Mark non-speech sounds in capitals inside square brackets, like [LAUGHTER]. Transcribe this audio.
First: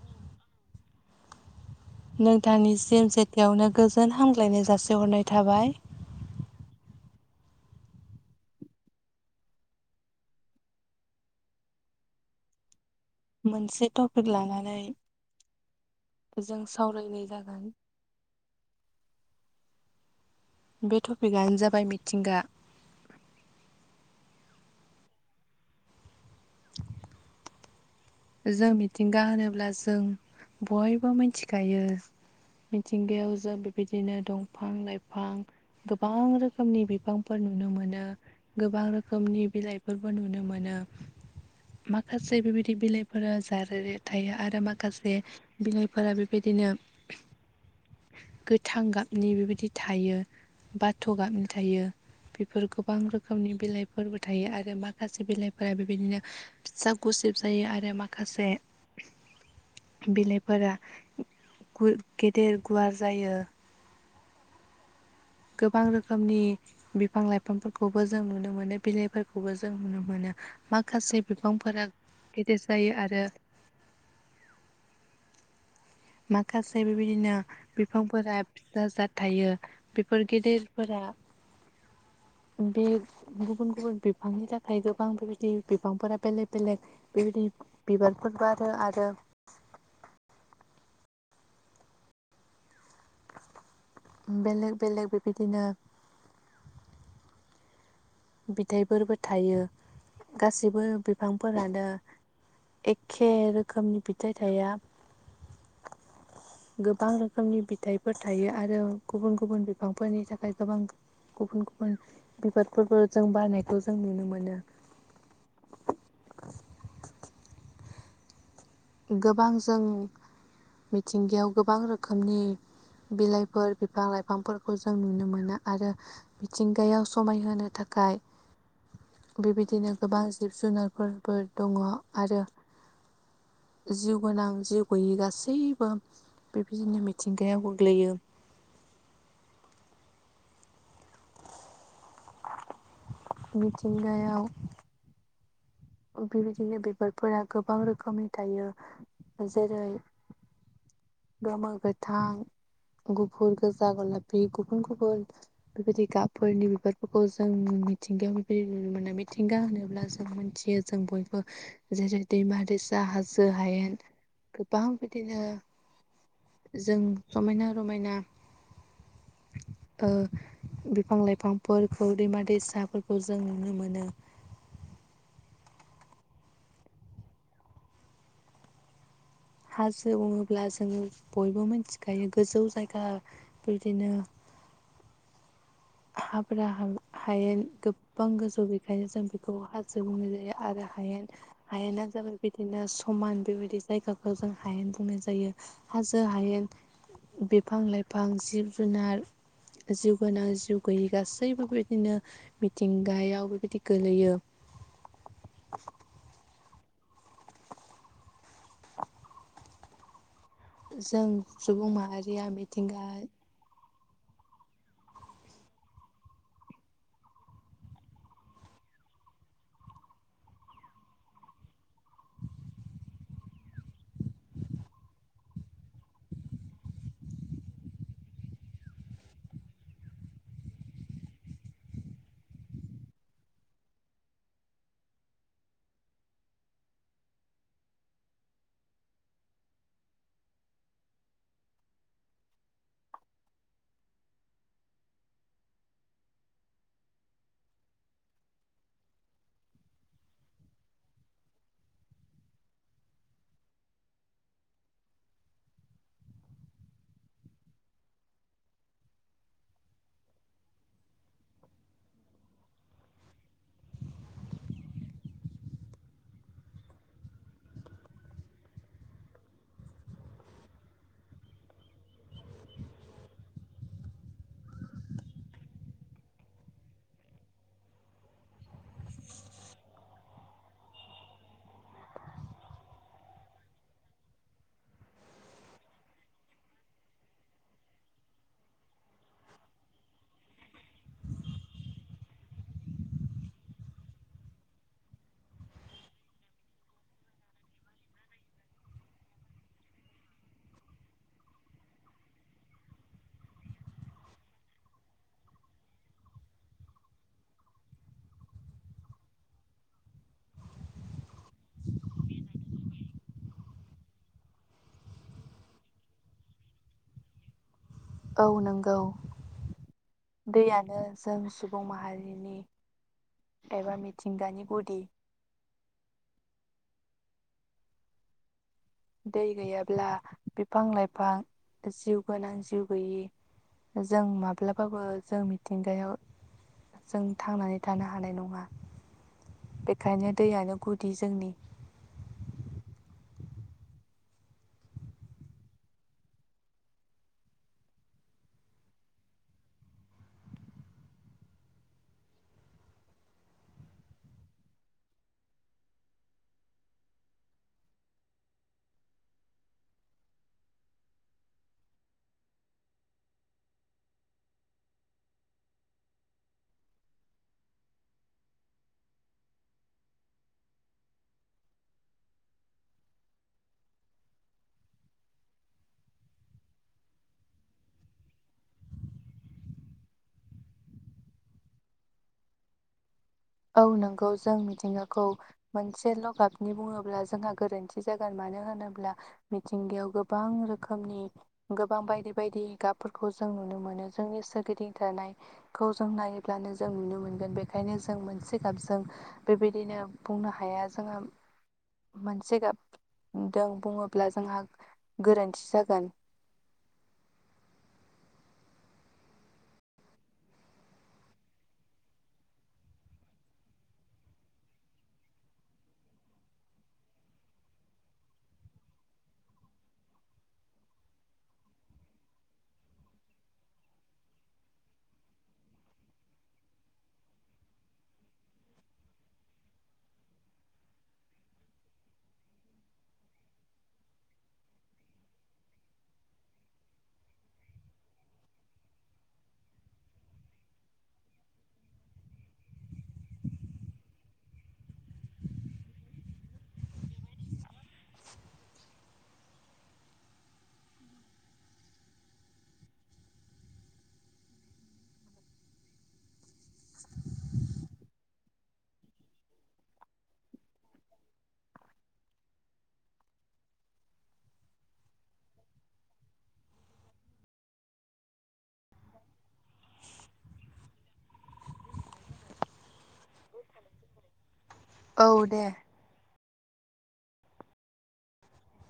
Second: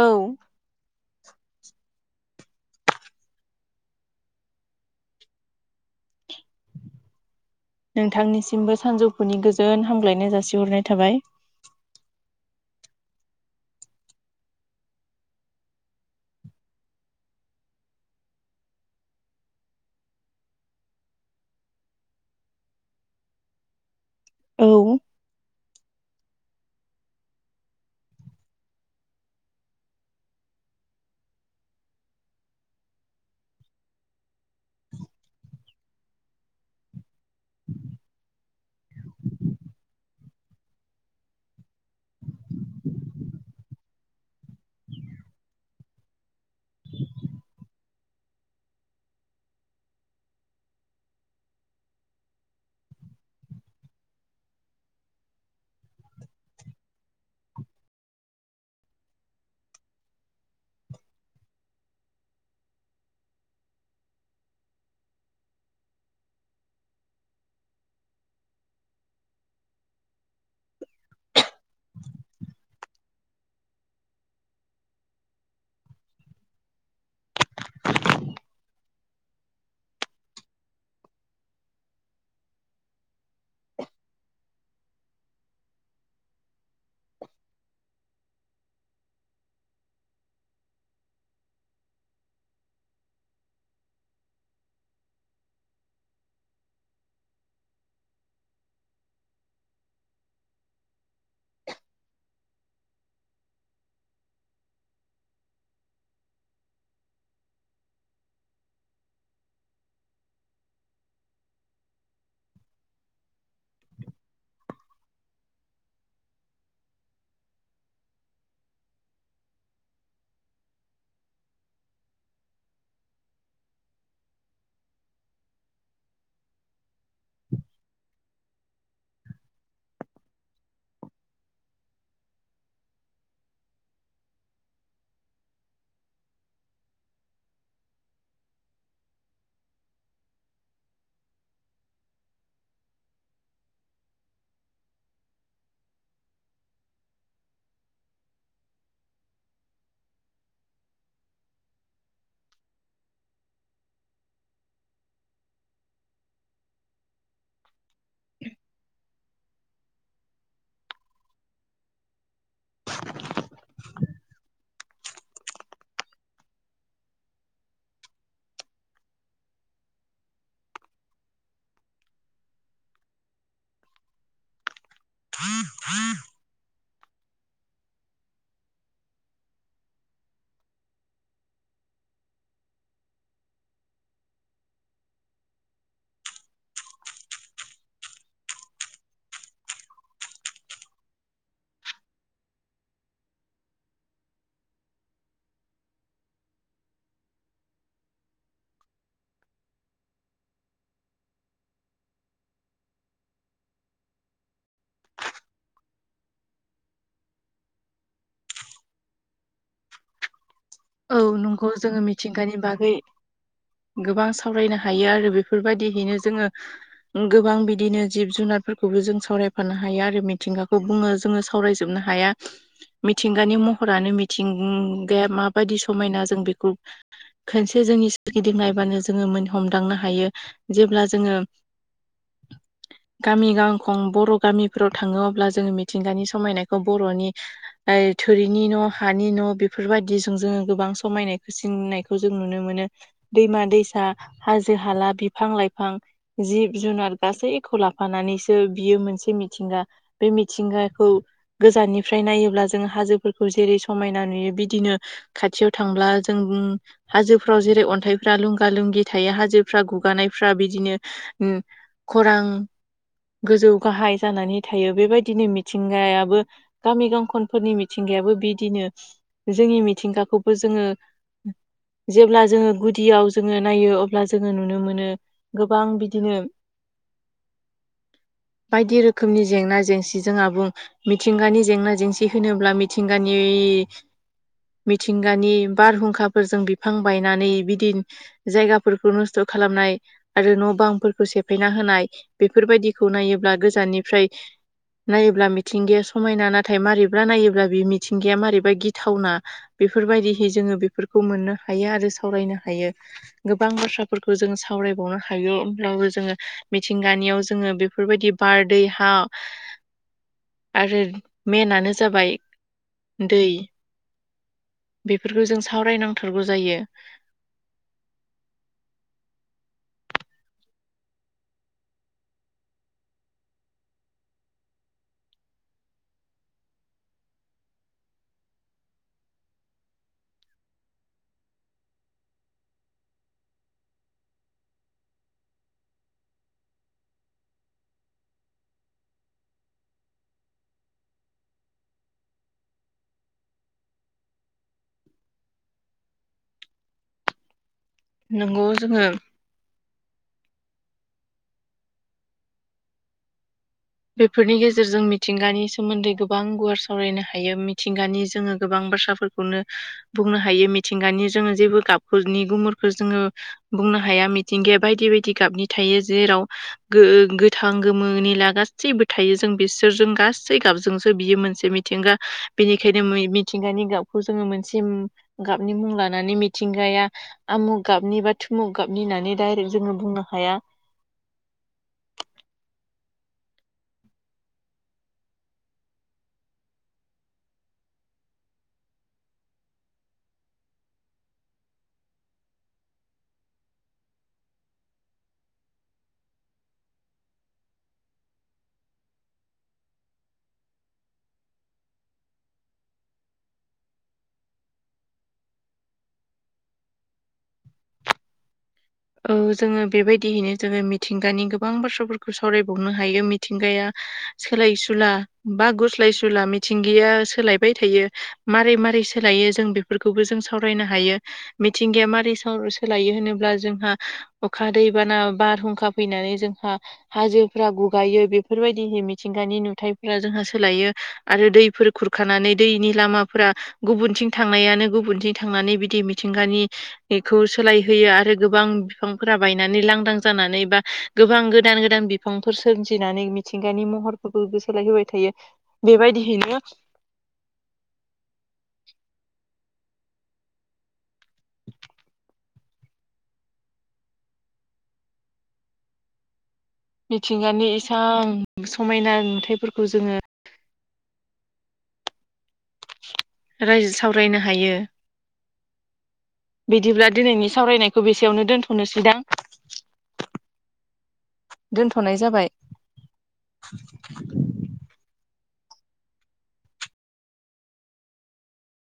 औ। नोंथांनि सिम सेटआवनो गोजोन हामग्लायनाय जासिहरनाय थाबाय। नोंथांनिसिमबो सानजौफुनि गोजोन हामग्लायनाय जासिहरनाय थाबाय। मोनसे टपिक लानानै। जों सावरायनाय जागोन। बे टपिकआनो जाबाय मिथिंगा औ। जों मिथिंगा होनोब्ला जों बयबो मिथिखायो। मिथिंगायाव जों बेबायदिनो दंफां-लाइफां। गोबां रोखोमनि बिफांफोर नुनो मोनो। गोबां रोखोमनि बिलाइफोरबो नुनो मोनो माखासे बेबायदि बिलाइ। फोर जारे थायो आरो माखासे बिलाइफोरा बेबायदिनो गोथां गाबनि बेबायदि थायो बाथ' गाबनि थायो। बेफोर गोबां रोखोमनि बिलाइफोरबो थायो आरो माखासे बिलाइफोरा बेबायदिनो फिसा गुस सिब जायो आरो माखासे बिलाइफोरा गेदेर गुवार जायो। गोबां रोखोमनि बिफां लाइफांफोरखौबो जों नुनो मोनो बिलाइफोरखौबो जों नुनो मोनो। माखासे बिफांफोरा गेदेर जायो आरो। माखासे बेबायदिनो बिफांफोरा फिसा जाथ बेफोर गेदेरफोरा। [INAUDIBLE] बे गुबुन गुबुन बिफांनि थाखाय गोबां बेबायदि बिफांफोरा बेलेग बेलेग बेबायदि। बिबारफोरबो आरो बेलेग बेलेग बेबायदिनो बिथाइफोरबो थायो गासिबो बिफांफोरानो। एखे रोखोमनि फिथाइ थाया। गोबां रोखोमनि बिथाइफोर थायो आरो गुबुन गुबुन बिफांफोरनि थाखाय गोबां गुबुन गुबुन बिबारफोरबो। जों बारनायखौ जों नुनो मोनो। गोबां जों मिथिंगायाव गोबां रोखोमनि। बिलाइफोर बिफां लाइफांफोरखौ जों नुनो मोनो आरो मिथिंगायाव समायहोनो थाखाय। [INAUDIBLE] बेबायदिनो गोबां जिब जुनारफोरबो दङ आरो। जिउ गोनां जिउ गैयि गासैबो बेबायदिनो मिथिंगायाव गोग्लैयो। [INAUDIBLE] मिथिंगायाव बेबायदिनो बिबारफोरा गोबां रोखोमनि थायो जेरै गामो गोथां। गुफुर गोजा गलाबि गुबुन गुबुन बेबायदि गाबफोरनि बिबारफोरखौ जों। मिथिंगायावदि नुनो मोनो मिथिंगा होनोब्ला जों मिथियो जों बयबो जेरै दैमा दै। हाजो हायेन गोबां बिदिनो जों समायना रमायना ओ बिफां लाइफांफोरखौ दैमा दैसाफोरखौ जों नुनो मोनो [INAUDIBLE] हाजो बुङोब्ला जोङो बयबो मिथिखायो गोजौ जायगा बिदिनो [INAUDIBLE] हाब्रा हायो गोबां गोजौ बेखायनो जों बेखौ हाजो बुंनाय जायो आरो हायेन हायेना जाबाय बिदिनो समान बेबायदि जायगाखौ जों हायेन बुंनाय जायो हाजो हायेन बिफां लाइफां जिब जुनार जिउ गोनां जिउ गैयि गासैबो बेबायदिनो मिथिंगायाव बेबायदि गोलैयो [INAUDIBLE] औ जों नंगौ सुबुं जोङो माहारिया मिथिंगानि बागै मिथिंगा गोबां सावरायनो हायो आरो बेफोरबायदिहैनो जोङो गोबां बिदिनो जिब जुनारफोरखौ खौबो जों सावरायफानो हायो आरो मिथिंगाखौ बुङो जोङो सावरायजोबनो हाया मिथिंगानि महरानो मिथिं माबायदि समायना जों बेखौ खोनसे जोंनिगिदिं नायबानो जोङो मोन हमदांनो हायो हायो जेब्ला जोङो [INAUDIBLE] गामि गांखं बर' गामिफोराव थाङो अब्ला जोंङो मिथिंगानि समायनायखौ बर'नि थोरिनि न हानि न' बे बेफोरबायदि जों जोङो गोबां समायनायखौसिननायखौ जों नुनो मोनो दैमा दैसा हाजो हाला बिफां लाइफां जिब जुनार गासैखौ लाफानानैसो बियो मोनसे मिथिं गा बे मिथिंगाखौ गोजाननिफ्राय नायोब्ला जोंङो हाजोफोरखौ जेरै समायना नुयो बिदि बिदिनो खाथियाव थांब्ला जों हाजोफ्राव जेरै अन्थाइफ्रा लुंगा लुंगि थायो हाजो फ्रा गुगानायफ्रा बिदिनो खरां गोजौ गाहाय जानानै थायो बेबायदिनो मिथिंगायाबो गामि गांखनफोरनि मिथिं बो बिदिनो जोंनि मिथिंगाखौबो जोङो जेब्ला जोङो गुदियाव जोङो नायो अब्ला जोङो नुनो मोनो गोबां बिदिनो [INAUDIBLE] बायदि रोखोमनि जेंना जेंसिजों आबुं मिथिंगानि जेंना जेंसि होनोब्ला मिथिंगानि बे [INAUDIBLE] मिथिंगानि बारहुंखाफोरजों बिफां बायनानै बिदि जायगाफोरखौ नस्थ' खालामनानै आरो न' बांफोरखौ सेफायना होनाय बेफोरबायदिखौ नायोब्ला गोजाननिफ्राय नायोब्ला मिथिंगाया समायना नाथाय मारैब्रा नायोब्ला बि मिथिंगाया मारैबा गिद थावना बेफोरबायदिहै जोङो बेफोरखौ मोननो हायो आरो सावरायनो हायो गोबां बाथ्रा बाथ्राफोरखौ जों सावरायबावनो हायो होमब्लाबो जोङो मिथिंगानियाव जोङो बेफोरबायदि बार दै हा [INAUDIBLE] आरो मेनानो जाबाय दै बेफोरखौ जों सावरायनांथारगौ जायो औ नंगौ दैयानो जों सुबुं माहारिनि एबा मिथिंगानि गुदि दै गैयाब्ला बिफां लाइफां जिउ गोनां जिउ गैयि जों माब्लाबाबो जों मिथिंगायाव जों थांनानै थानो हानाय नङा बेखायनो दैयानो गुदि जोंनि नंगौ जोङो बेफोरनि गेजेरजों मिथिंगानि सोमोन्दै गोबां गुवार सावरायनो हायो मिथिंगानि जोङो गोबां बाथ्राफोरखौनो बुंनो हायो मिथिंगानि जोङो जेबो गाबनि गुमुरखौ जोङो मिथिंगाया बायदि बायदि गाबनि थायो जेराव गोथां गोमो निला गास जेबो थायो जों बिसोरजों गासै गाबजोंसो बियो मोनसे मिथिंगा बेनिखायनो मिथिंगानि। गाबखौ जोङो मोनसे गाबनि मुं लानानै मिथिंगाया आमुग गाबनि बा थुमुग गाबनिनानै डायरेक्ट जोङो बुंनो हाया। [INAUDIBLE] औ नंगौ जों मिथिंगाखौ मोनसेल' गाबनि बुङोब्ला जोंहा गोरोन्थि जागोन माने मानो होनोब्ला मिथिंगायाव गोबां रोखोमनि गोबां बायदि बायदि गाबफोरखौ जों। नुनो मोनो जोंनि सोरगिदिं थानायखौ जों नायोब्लानो जों नुनो मोनगोन बेनिखायनो जों मोनसे मोनसे गाबजों बेबायदिनो बुंनो हाया जोंहा मोनसे गाब दों बुङोब्ला जोंहा गोरोन्थि जागोन [INAUDIBLE] औ जोङो बेबायदियैनो जोङो मिथिंगानि गोबां बाथ्राफोरखौ सावरायबावनो हायो मिथिंगाया। सोलाय सुला बा गुस्लाय सुला मिथिंगाया सोलायबाय थायो मारै मारै। सोलायो जों बेफोरखौबो जों सावरायनो हायो मिथिंगाया मारै सोलायो होनोब्ला जोंहा। अखा दैबाना बारहुंखा फैनानै जोंहा हाजोफ्रा गुगायो बेफोर बायदि मिथिंगानि नुथायफोरा जोंहा सोलायो आरो दैफोर खुरखानानै दैनि लामाफोरा गुब गुबुनथिं थांनायानो गुबुनथिं थांनानै बिदि मिथिंगानिखौ सोलायहोयो आरो गोबां। बिफांफोरा बायनानै लांदां जानानै बा गोबां गोदान गोदान बिफांफोर सोरजिनानै मिथिंगानि मुं। महर सोलाय होबाय थायो बे बायदियैनो बेबायदि मिथिंगानि इसां समायना नुथाइफोरखौ जोङो। रायजो सावरायनो हायो बिदिब्ला दिनैनि सावरायनायखौ बेसेयावनो दोनथ'नोसैदां? दोनथ'नाय जाबाय। औ दे।